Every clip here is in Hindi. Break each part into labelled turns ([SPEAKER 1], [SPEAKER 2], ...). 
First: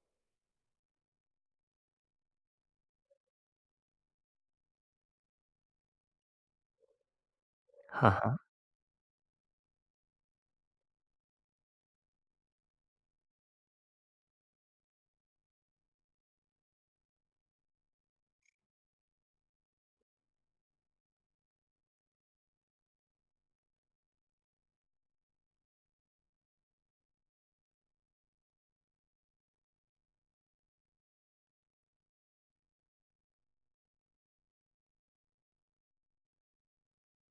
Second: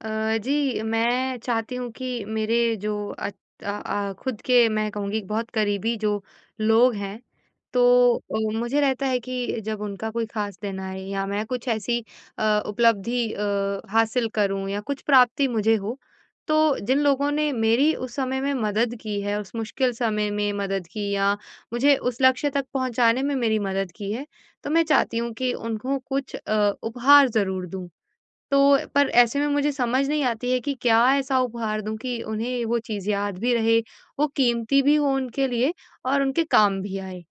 [SPEAKER 1] जी, मैं चाहती हूँ कि मेरे जो अच अ अ, खुद के मैं कहूँगी बहुत करीबी जो लोग हैं,
[SPEAKER 2] हाँ,
[SPEAKER 1] तो
[SPEAKER 2] हाँ,
[SPEAKER 1] मुझे रहता है कि जब उनका कोई ख़ास दिन आए या मैं कुछ ऐसी उपलब्धि हासिल करूँ या कुछ प्राप्ति मुझे हो, तो जिन लोगों ने मेरी उस समय में मदद की है, उस मुश्किल समय में मदद की या मुझे उस लक्ष्य तक पहुँचाने में मेरी मदद की है, तो मैं चाहती हूँ कि उनको कुछ उपहार ज़रूर दूँ। तो पर ऐसे में मुझे समझ नहीं आती है कि क्या ऐसा उपहार दूँ कि उन्हें वो चीज़ याद भी रहे, वो कीमती भी हो उनके लिए और उनके काम भी आए।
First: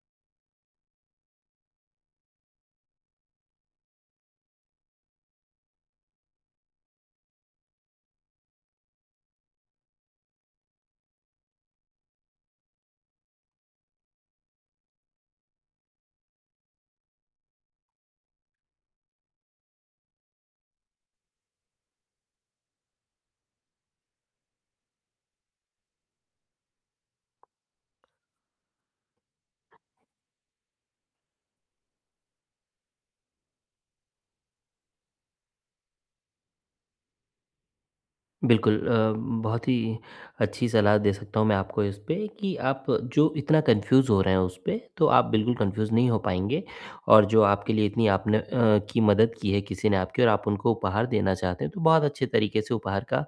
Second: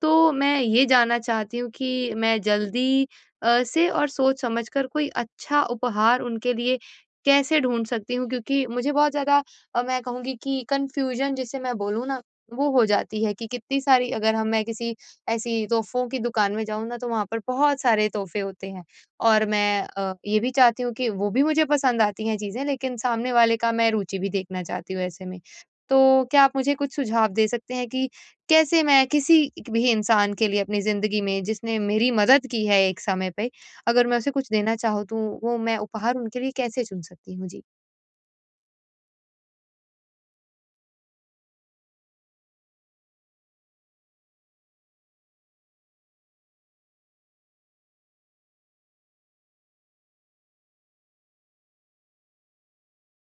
[SPEAKER 1] तो मैं ये जानना चाहती हूँ कि मैं जल्दी से और सोच-समझ कर कोई अच्छा उपहार उनके लिए कैसे ढूँढ सकती हूँ? क्योंकि मुझे बहुत ज़्यादा मैं कहूँगी कि कन्फ्यूज़न, जिसे मैं बोलूँ ना, वो हो जाती है कि कितनी सारी, अगर हम मैं किसी ऐसी तोहफ़ों की दुकान में जाऊँ ना, तो वहाँ पर बहुत सारे तोहफ़े होते हैं। और मैं ये भी चाहती हूँ कि वो भी मुझे पसंद आती हैं चीज़ें, लेकिन सामने वाले का मैं रुचि भी देखना चाहती हूँ ऐसे में। तो क्या आप मुझे कुछ सुझाव दे सकते हैं कि कैसे मैं किसी भी इंसान के लिए अपनी ज़िंदगी में, जिसने मेरी मदद की है एक समय पे, अगर मैं उसे कुछ देना चाहूँ, तो वो मैं उपहार उनके लिए कैसे चुन सकती हूँ? जी।
[SPEAKER 2] बिल्कुल बहुत ही अच्छी सलाह दे सकता हूँ मैं आपको इस पे कि आप जो इतना कन्फ्यूज़ हो रहे हैं उस पे, तो आप बिल्कुल कन्फ्यूज़ नहीं हो पाएँगे और जो आपके लिए इतनी आपने की मदद की है किसी ने आपकी और आप उनको उपहार देना चाहते हैं, तो बहुत अच्छे तरीके से उपहार का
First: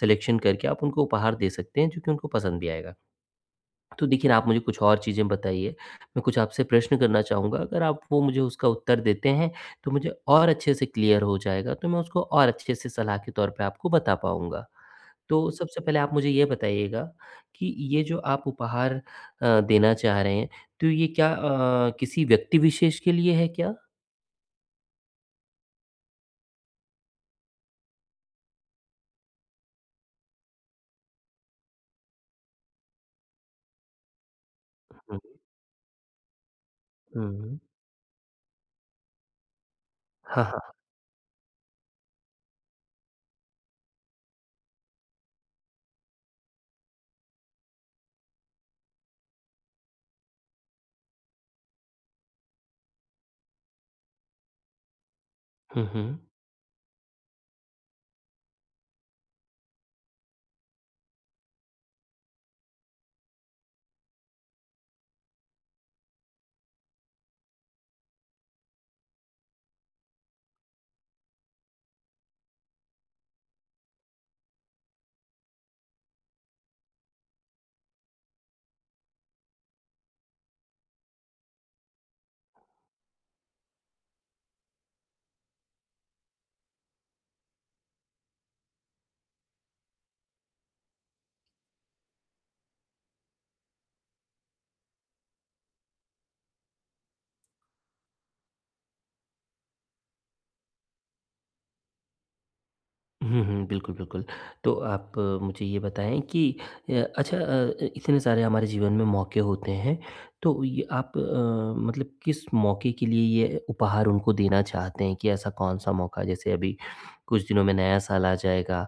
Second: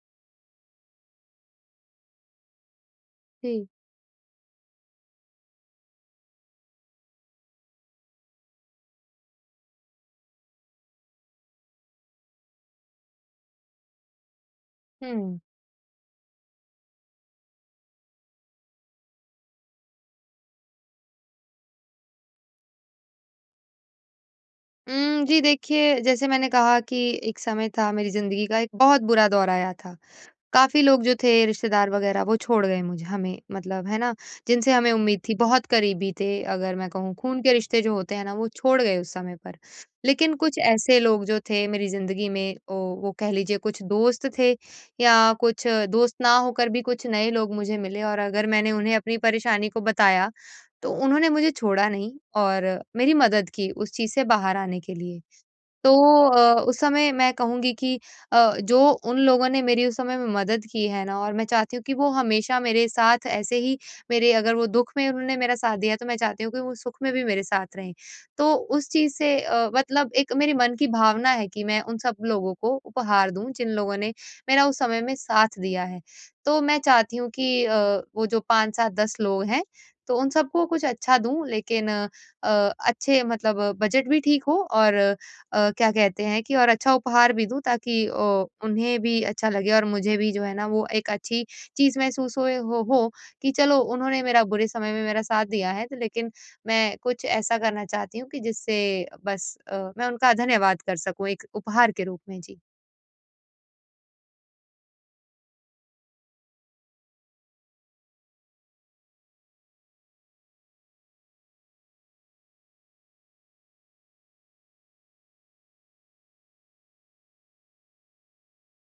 [SPEAKER 2] सिलेक्शन करके आप उनको उपहार दे सकते हैं, जो कि उनको पसंद भी आएगा।
[SPEAKER 1] जी।
[SPEAKER 2] तो देखिए ना, आप मुझे कुछ और चीज़ें बताइए। मैं कुछ आपसे प्रश्न करना चाहूँगा, अगर आप वो मुझे उसका उत्तर देते हैं, तो मुझे और अच्छे से क्लियर हो जाएगा, तो मैं उसको और अच्छे से सलाह के तौर पे आपको बता पाऊँगा।
[SPEAKER 1] हुँ।
[SPEAKER 2] तो सबसे पहले आप मुझे ये बताइएगा कि ये जो आप उपहार देना चाह रहे हैं, तो ये क्या किसी व्यक्ति विशेष के लिए है क्या?
[SPEAKER 1] जी देखिए, जैसे मैंने कहा कि एक समय था मेरी ज़िंदगी का, एक बहुत बुरा दौर आया था। काफ़ी लोग जो थे रिश्तेदार वग़ैरह, वो छोड़ गए मुझे, हमें मतलब, है ना? जिनसे हमें
[SPEAKER 2] हुँ,
[SPEAKER 1] उम्मीद थी, बहुत करीबी थे, अगर मैं कहूँ खून के
[SPEAKER 2] हुँ।
[SPEAKER 1] रिश्ते जो होते हैं ना, वो छोड़ गए उस समय पर। लेकिन
[SPEAKER 2] हाँ,
[SPEAKER 1] कुछ
[SPEAKER 2] हाँ।
[SPEAKER 1] ऐसे लोग जो थे मेरी ज़िंदगी में, ओ वो, कह लीजिए, कुछ दोस्त थे या कुछ दोस्त ना होकर भी कुछ नए लोग मुझे मिले, और अगर मैंने उन्हें अपनी परेशानी को बताया, तो उन्होंने मुझे छोड़ा नहीं और मेरी मदद की उस चीज़ से बाहर आने के लिए।
[SPEAKER 2] हुँ,
[SPEAKER 1] तो
[SPEAKER 2] हुँ।
[SPEAKER 1] उस समय मैं कहूँगी कि जो उन लोगों ने मेरी उस समय में मदद की है ना, और मैं चाहती हूँ कि वो हमेशा मेरे साथ ऐसे ही मेरे, अगर वो दुःख में उन्होंने मेरा साथ दिया, तो मैं चाहती हूँ कि वो सुख में भी मेरे साथ रहें। तो उस चीज़ से मतलब एक मेरे मन की भावना है कि मैं उन सब लोगों को उपहार दूँ, जिन लोगों ने मेरा उस समय में साथ दिया है। तो मैं चाहती हूँ कि वो जो 5-7-10 लोग हैं, तो उन सबको कुछ अच्छा दूँ, लेकिन अच्छे मतलब बजट भी ठीक हो और क्या कहते हैं कि और अच्छा उपहार भी दूँ, ताकि उन्हें भी अच्छा लगे और मुझे भी, जो है ना, वो एक अच्छी चीज़ महसूस होए हो कि चलो, उन्होंने मेरा बुरे समय में मेरा साथ दिया है, तो लेकिन मैं कुछ ऐसा करना चाहती हूँ कि जिससे बस मैं उनका धन्यवाद कर सकूँ एक उपहार के रूप में। जी।
[SPEAKER 2] हुँ, हुँ, बिल्कुल, बिल्कुल। तो आप मुझे ये बताएँ कि अच्छा, इतने सारे हमारे जीवन में मौके होते हैं, तो ये आप मतलब किस मौके के लिए ये उपहार उनको देना चाहते हैं कि ऐसा कौन-सा मौका? जैसे अभी कुछ दिनों में नया साल आ जाएगा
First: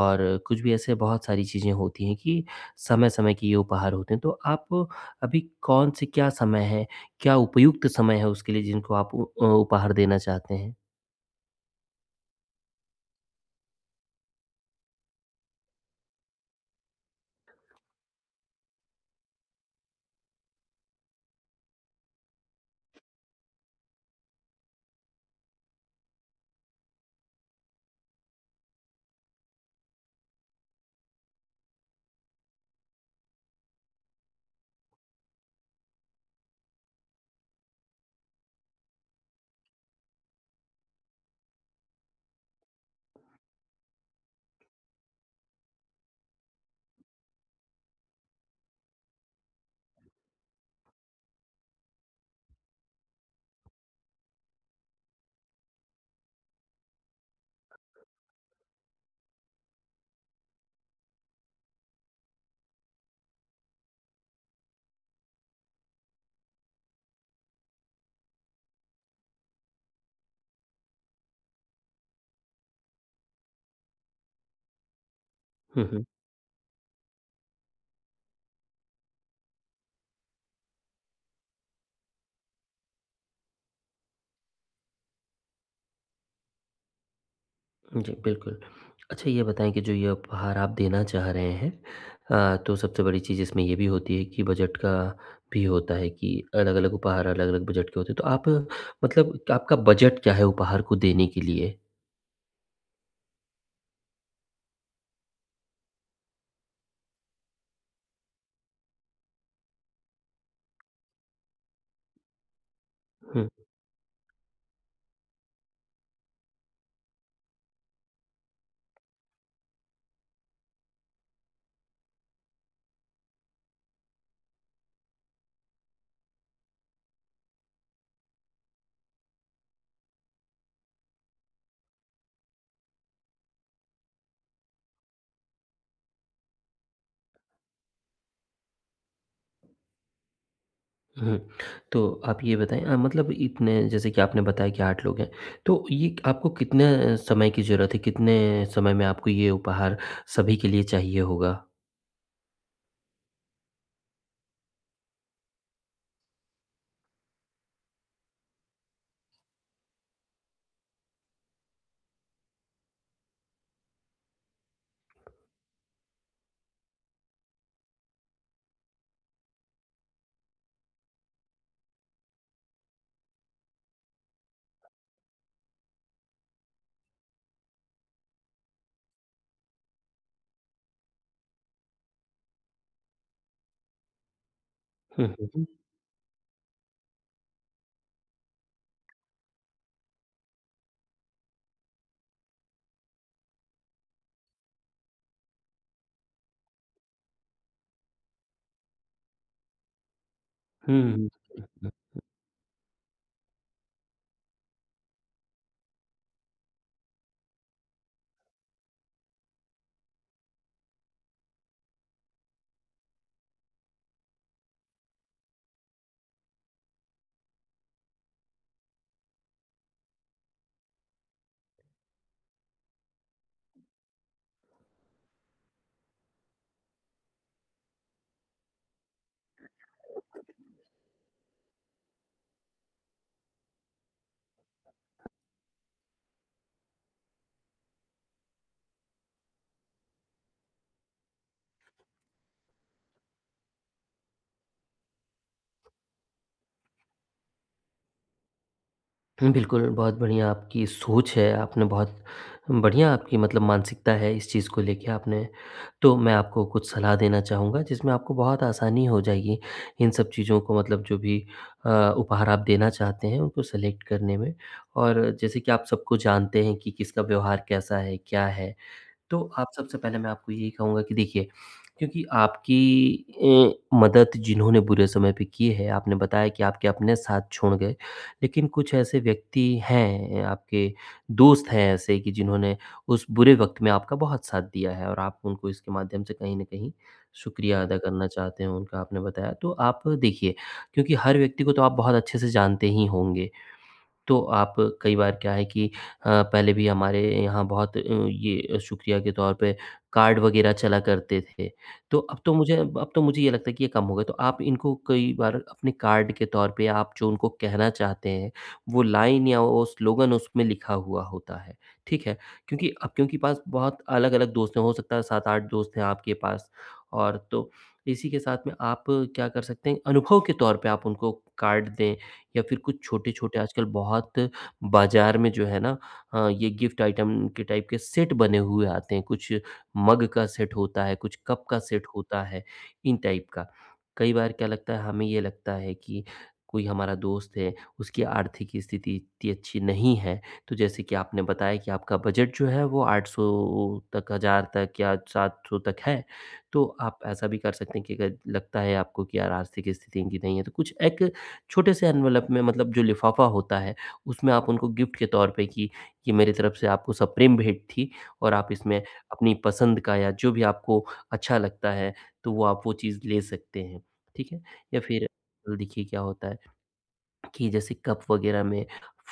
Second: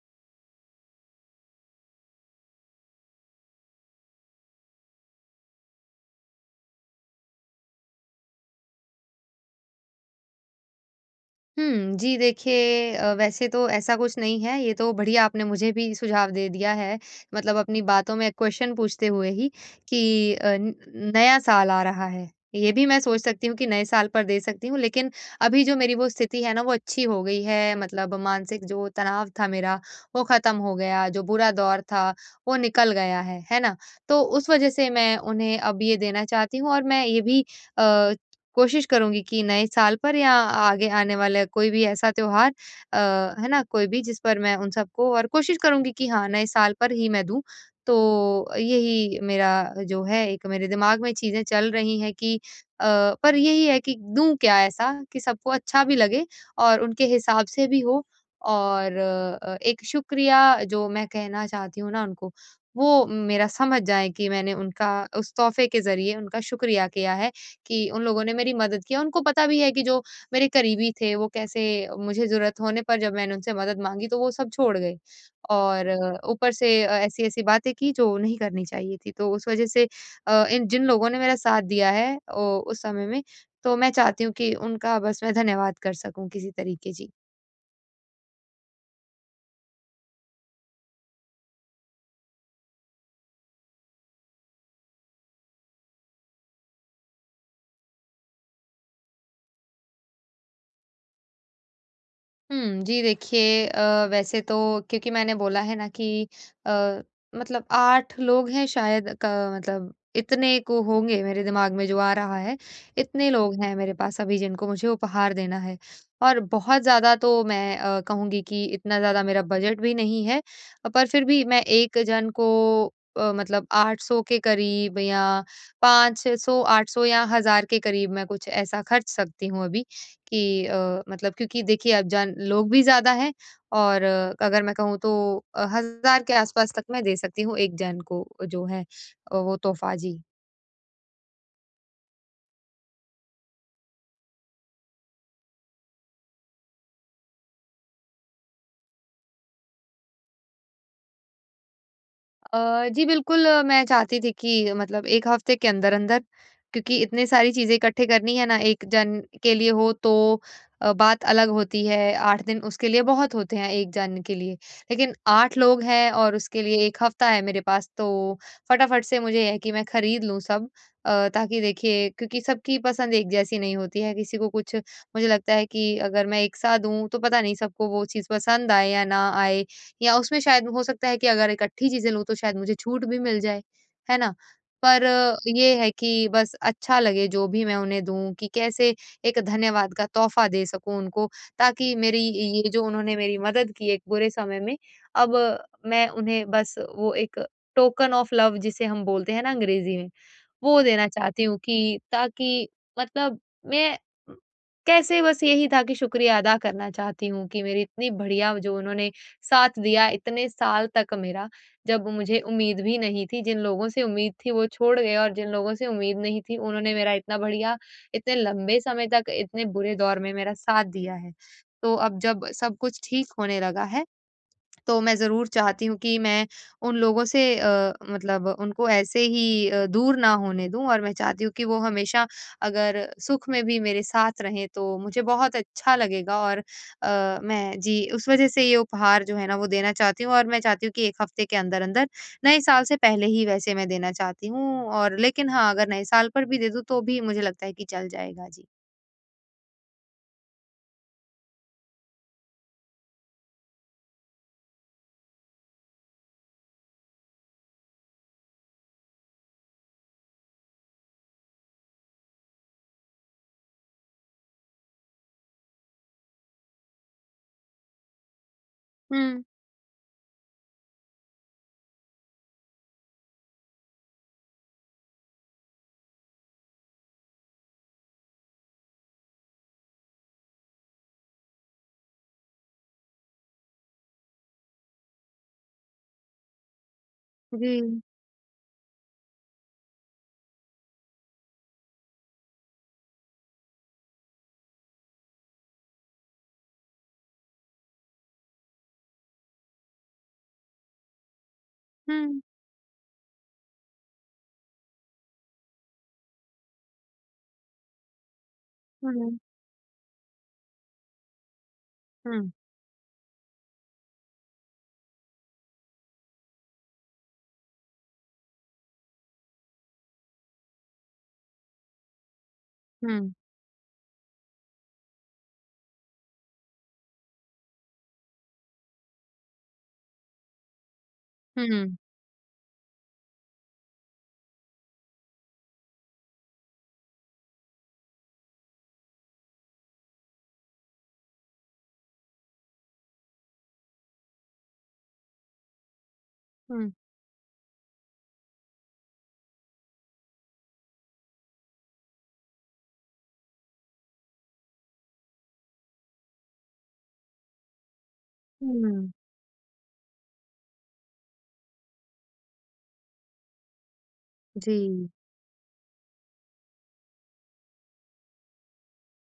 [SPEAKER 2] और कुछ भी ऐसे बहुत सारी चीज़ें होती हैं कि समय-समय के ये उपहार होते हैं। तो आप अभी कौन से, क्या समय है, क्या उपयुक्त समय है उसके लिए जिनको आप उपहार देना चाहते हैं?
[SPEAKER 1] हुँ, जी देखिए, वैसे तो ऐसा कुछ नहीं है, ये तो बढ़िया आपने मुझे भी सुझाव दे दिया है, मतलब अपनी बातों में क्वेश्चन पूछते हुए ही, कि अ, न नया साल आ रहा है, ये भी मैं सोच सकती हूँ कि नए साल पर दे सकती हूँ, लेकिन अभी जो मेरी वो स्थिति है ना, वो अच्छी हो गई है, मतलब मानसिक जो तनाव था मेरा, वो खत्म हो गया, जो बुरा दौर था, वो निकल गया है ना? तो उस वजह से मैं उन्हें अब ये देना चाहती हूँ, और मैं ये भी अ, कोशिश करूँगी कि नए साल पर या आगे आने वाला कोई भी ऐसा त्योहार, अ, है ना? कोई भी जिस पर मैं उन सबको, और कोशिश करूँगी कि हाँ, नए साल पर ही मैं दूँ। तो यही मेरा, जो है, एक मेरे दिमाग में चीज़ें चल रही हैं कि अ, पर यही है कि दूँ क्या ऐसा, कि सबको अच्छा भी लगे और उनके हिसाब से भी हो, और एक शुक्रिया जो मैं कहना चाहती हूँ ना उनको, वो मेरा समझ जाएँ कि मैंने उनका उस तोहफ़े के ज़रिए उनका शुक्रिया किया है। कि उन लोगों ने मेरी मदद की। उनको पता भी है कि जो मेरे करीबी थे, वो कैसे मुझे ज़रूरत होने पर, जब मैंने उनसे मदद माँगी, तो वो सब छोड़ गए।
[SPEAKER 2] हुँ,
[SPEAKER 1] और
[SPEAKER 2] हुँ।
[SPEAKER 1] ऊपर से ऐसी-ऐसी बातें की जो नहीं करनी चाहिए थी। तो उस वज़ह से अ, इन जिन लोगों ने मेरा साथ दिया है ओ उस समय में, तो मैं चाहती हूँ कि उनका बस मैं धन्यवाद कर सकूँ किसी तरीके। जी।
[SPEAKER 2] जी, बिल्कुल। अच्छा, ये बताएँ कि जो ये उपहार आप देना चाह रहे हैं, तो सबसे बड़ी चीज़ इसमें ये भी होती है कि बजट का भी होता है कि अलग-अलग उपहार अलग-अलग बजट के होते हैं। तो आप मतलब आपका बजट क्या है उपहार को देने के लिए?
[SPEAKER 1] हुँ, जी देखिए, वैसे तो, क्योंकि मैंने बोला है ना कि अ, मतलब 8 लोग हैं शायद क मतलब इतने को होंगे, मेरे दिमाग में जो आ रहा है, इतने
[SPEAKER 2] हुँ,
[SPEAKER 1] लोग हैं मेरे पास अभी जिनको मुझे उपहार देना है। और बहुत ज़्यादा तो मैं कहूँगी कि इतना ज़्यादा मेरा बजट भी नहीं है, पर फिर भी मैं एक जन को मतलब 800 के करीब या 500, 800 या 1000 के करीब मैं कुछ ऐसा खर्च सकती हूँ अभी। कि मतलब, क्योंकि देखिए अब जान लोग भी ज़्यादा हैं, और अगर मैं कहूँ तो 1000 के आस-पास तक मैं दे सकती हूँ एक जन को, जो है वो तोहफ़ा। जी।
[SPEAKER 2] हुँ। तो आप ये बताएँ, मतलब इतने, जैसे कि आपने बताया कि 8 लोग हैं, तो ये आपको कितने समय की ज़रूरत है? कितने समय में आपको ये उपहार सभी के लिए चाहिए होगा?
[SPEAKER 1] जी बिल्कुल, मैं चाहती थी कि मतलब 1 हफ्ते के अंदर-अंदर, क्योंकि इतनी सारी चीज़ें इकट्ठे करनी है ना, 1 जन के लिए हो तो बात अलग होती है, 8 दिन उसके लिए बहुत होते हैं 1 जन के लिए। लेकिन 8 लोग हैं और उसके लिए 1 हफ्ता है मेरे पास, तो फटाफट से मुझे है कि मैं खरीद लूँ सब, ताकि, देखिए, क्योंकि सबकी पसंद एक जैसी नहीं होती है, किसी को कुछ, मुझे लगता है कि अगर मैं एक साथ दूँ तो पता नहीं सबको वो चीज़ पसंद आए या ना आए। या उसमें शायद हो सकता है कि अगर इकट्ठी चीज़ें लूँ तो शायद मुझे छूट भी मिल जाए, है ना? पर
[SPEAKER 2] हुँ, हुँ, हुँ।
[SPEAKER 1] ये है कि बस अच्छा लगे जो भी मैं उन्हें दूँ, कि कैसे एक धन्यवाद का तोहफ़ा दे सकूँ उनको, ताकि मेरी ये जो उन्होंने मेरी मदद की एक बुरे समय में, अब मैं उन्हें बस वो एक टोकन ऑफ लव, जिसे हम बोलते हैं ना अंग्रेज़ी में, वो देना
[SPEAKER 2] हुँ, हुँ।
[SPEAKER 1] चाहती हूँ कि ताकि, मतलब मैं कैसे, बस यही था कि शुक्रिया अदा करना चाहती हूँ कि मेरी इतनी बढ़िया जो उन्होंने साथ दिया इतने साल तक मेरा, जब मुझे उम्मीद भी नहीं थी, जिन लोगों से उम्मीद थी वो छोड़ गए, और जिन लोगों से उम्मीद नहीं थी उन्होंने मेरा इतना बढ़िया, इतने लंबे समय तक, इतने बुरे दौर में मेरा साथ दिया है। तो अब जब सब कुछ ठीक होने लगा है, तो मैं ज़रूर चाहती हूँ कि मैं उन लोगों से, मतलब उनको ऐसे ही दूर ना होने दूँ, और मैं चाहती हूँ कि वो हमेशा, अगर सुख में भी मेरे साथ रहें तो मुझे बहुत अच्छा लगेगा, और अ, मैं जी, उस वज़ह से ये उपहार जो है ना वो देना चाहती हूँ, और मैं चाहती हूँ कि 1 हफ़्ते के अंदर-अंदर, नए साल से पहले ही वैसे मैं देना चाहती हूँ, और लेकिन हाँ, अगर नए साल पर भी दे दूँ तो भी मुझे लगता है कि चल जाएगा। जी।
[SPEAKER 2] हुँ, बिल्कुल, बहुत बढ़िया आपकी सोच है, आपने बहुत बढ़िया, आपकी मतलब मानसिकता है इस चीज़ को लेके। आपने, तो मैं आपको कुछ सलाह देना चाहूँगा जिसमें आपको बहुत आसानी हो जाएगी इन सब चीज़ों को, मतलब जो भी अ, उपहार आप देना चाहते हैं उनको सेलेक्ट करने में। और जैसे कि आप सबको जानते हैं कि किसका व्यवहार कैसा है, क्या है।
[SPEAKER 1] हुँ,
[SPEAKER 2] तो आप सबसे पहले, मैं आपको यही कहूँगा कि देखिए, क्योंकि आपकी मदद जिन्होंने बुरे समय पे की है, आपने बताया कि आपके अपने साथ छोड़ गए, लेकिन कुछ ऐसे व्यक्ति हैं, आपके दोस्त हैं ऐसे कि जिन्होंने उस बुरे वक़्त में आपका बहुत साथ दिया है और आप उनको इसके माध्यम से कहीं न कहीं शुक्रिया अदा
[SPEAKER 1] जी।
[SPEAKER 2] करना चाहते हैं उनका, आपने बताया। तो आप देखिए, क्योंकि हर व्यक्ति को तो आप बहुत अच्छे से जानते ही होंगे, तो आप कई बार क्या है कि पहले भी हमारे यहाँ बहुत ये शुक्रिया के तौर पे कार्ड वग़ैरह चला करते थे। तो अब
[SPEAKER 1] हुँ,
[SPEAKER 2] तो मुझे अब तो मुझे ये लगता है कि ये कम हो गया। तो आप इनको कई बार अपने कार्ड के तौर पे, आप जो उनको कहना चाहते हैं, वो
[SPEAKER 1] हुँ,
[SPEAKER 2] लाइन या वो स्लोगन उसमें लिखा हुआ होता है, ठीक है?
[SPEAKER 1] हुँ,
[SPEAKER 2] क्योंकि पास बहुत अलग-अलग दोस्त हैं, हो सकता है 7-8 दोस्त हैं आपके पास। और तो इसी के साथ में आप क्या कर सकते हैं, अनुभव के तौर पे आप उनको कार्ड दें या फिर कुछ
[SPEAKER 1] हुँ,
[SPEAKER 2] छोटे-छोटे आजकल बहुत बाज़ार में जो है ना, ये गिफ्ट आइटम के टाइप के सेट बने हुए आते हैं। कुछ मग का सेट होता है, कुछ कप का
[SPEAKER 1] हुँ,
[SPEAKER 2] सेट होता है, इन टाइप का। कई बार क्या लगता है, हमें ये लगता है कि कोई हमारा दोस्त है, उसकी आर्थिक स्थिति इतनी अच्छी नहीं है, तो जैसे कि आपने बताया कि आपका बजट जो है वो 800 तक, 1000 तक या 700 तक है। तो
[SPEAKER 1] हुँ,
[SPEAKER 2] आप ऐसा भी कर सकते हैं कि अगर लगता है आपको कि यार, आर्थिक स्थिति इनकी नहीं है, तो कुछ एक छोटे से एनवेलप में, मतलब जो लिफ़ाफ़ा होता है, उसमें आप उनको गिफ्ट के तौर पे कि ये मेरी तरफ से आपको सप्रेम भेंट थी, और आप इसमें
[SPEAKER 1] हुँ।
[SPEAKER 2] अपनी पसंद का या जो भी आपको अच्छा लगता है, तो वो आप वो चीज़ ले सकते हैं। ठीक है? या
[SPEAKER 1] जी।
[SPEAKER 2] फिर देखिए क्या होता है कि जैसे कप वगैरह में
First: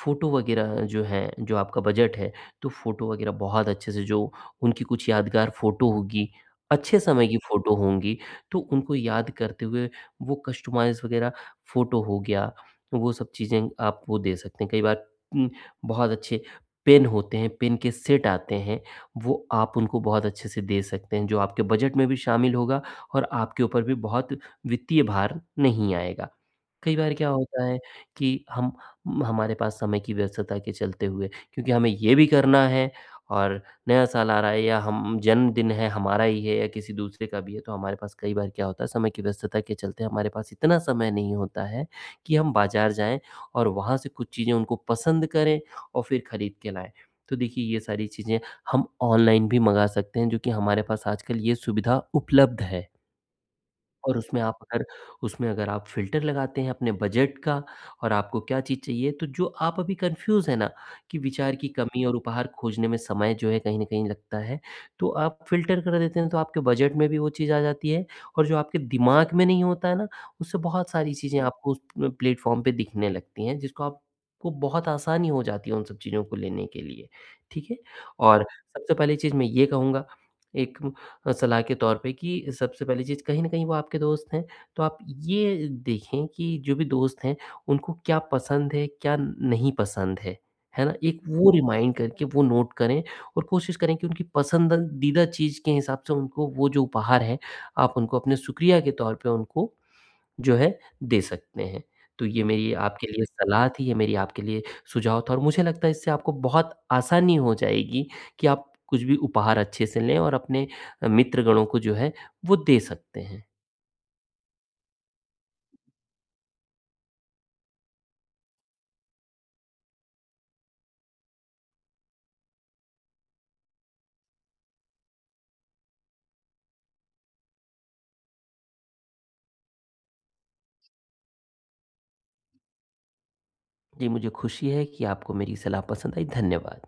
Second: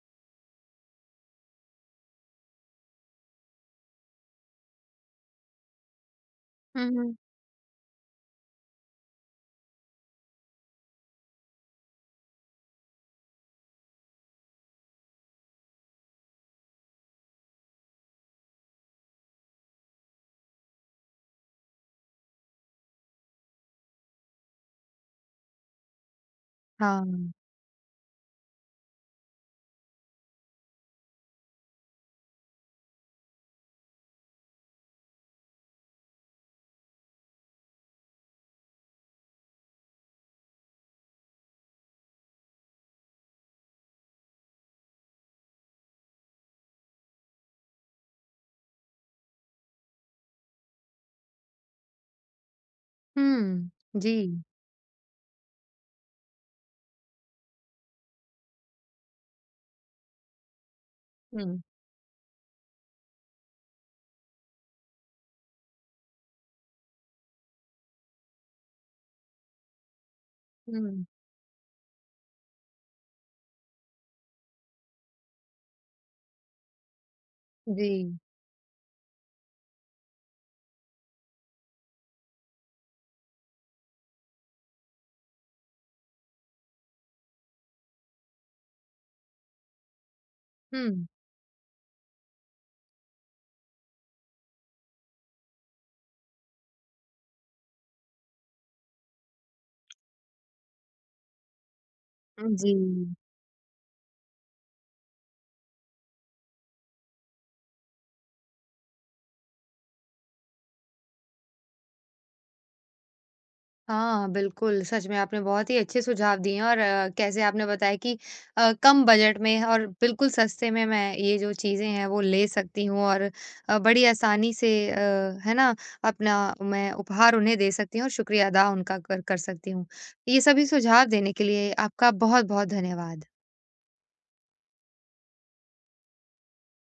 [SPEAKER 2] फ़ोटो वगैरह जो है, जो आपका बजट है, तो फ़ोटो वगैरह बहुत अच्छे से, जो उनकी कुछ यादगार फ़ोटो होगी,
[SPEAKER 1] हुँ,
[SPEAKER 2] अच्छे
[SPEAKER 1] हुँ।
[SPEAKER 2] समय की फ़ोटो होंगी, तो उनको याद करते हुए वो कस्टमाइज़ वगैरह फ़ोटो हो गया, वो सब चीज़ें आप वो दे सकते हैं। कई बार उम, बहुत अच्छे पेन होते हैं, पेन के सेट आते हैं, वो आप उनको बहुत अच्छे से दे सकते हैं, जो आपके बजट में भी शामिल होगा और आपके ऊपर भी बहुत वित्तीय भार नहीं आएगा। कई बार क्या
[SPEAKER 1] हाँ।
[SPEAKER 2] होता है कि हम हमारे पास समय की व्यस्तता के चलते हुए, क्योंकि हमें ये भी करना है और नया साल आ रहा है या हम, जन्मदिन है हमारा ही है या किसी दूसरे का भी है, तो हमारे पास कई बार क्या होता है, समय की व्यस्तता के चलते हमारे पास इतना समय नहीं होता है कि हम बाजार जाएं और वहाँ से कुछ चीज़ें उनको पसंद करें और फिर ख़रीद के लाएं। तो देखिए ये सारी चीज़ें हम ऑनलाइन भी मंगा सकते हैं, जो कि हमारे पास आजकल ये सुविधा उपलब्ध है।
[SPEAKER 1] हुँ, जी।
[SPEAKER 2] और उसमें अगर आप फ़िल्टर लगाते हैं अपने बजट का और आपको क्या चीज़ चाहिए, तो जो आप अभी कन्फ्यूज़ हैं ना कि विचार
[SPEAKER 1] हुँ,
[SPEAKER 2] की कमी और उपहार खोजने में समय जो है कहीं न कहीं लगता है, तो आप फ़िल्टर कर देते हैं, तो आपके बजट में भी वो चीज़ आ जाती है और जो आपके दिमाग में नहीं होता है ना, उससे बहुत
[SPEAKER 1] हुँ,
[SPEAKER 2] सारी चीज़ें आपको उस प्लेटफ़ॉर्म पे दिखने लगती हैं, जिसको आपको बहुत आसानी हो जाती है उन सब चीज़ों को लेने के लिए, ठीक है?
[SPEAKER 1] जी।
[SPEAKER 2] और सबसे पहली चीज़ मैं ये कहूँगा एक सलाह के तौर पे कि सबसे पहली चीज़ कहीं न कहीं वो आपके दोस्त हैं, तो आप ये देखें कि जो भी दोस्त हैं, उनको क्या पसंद है, क्या नहीं पसंद है ना?
[SPEAKER 1] हुँ,
[SPEAKER 2] एक वो रिमाइंड करके वो नोट करें और कोशिश करें कि उनकी पसंदीदा चीज़ के हिसाब से उनको वो जो उपहार है, आप उनको अपने शुक्रिया के तौर पे उनको जो है, दे सकते हैं। तो ये
[SPEAKER 1] जी।
[SPEAKER 2] मेरी आपके लिए सलाह थी, ये मेरी आपके लिए सुझाव था और मुझे लगता है इससे आपको बहुत आसानी हो जाएगी कि आप कुछ भी उपहार अच्छे से लें और अपने मित्रगणों को जो है, वो दे सकते हैं।
[SPEAKER 1] हाँ, बिल्कुल, सच में आपने बहुत ही अच्छे सुझाव दिए हैं, और कैसे आपने बताया कि कम बजट में और बिल्कुल सस्ते में मैं ये जो चीज़ें हैं वो ले सकती हूँ, और बड़ी आसानी से, है ना, अपना मैं उपहार उन्हें दे सकती हूँ और शुक्रिया अदा उनका कर कर सकती हूँ। ये सभी सुझाव देने के लिए आपका बहुत-बहुत धन्यवाद।
[SPEAKER 2] जी, मुझे खुशी है कि आपको मेरी सलाह पसंद आई। धन्यवाद।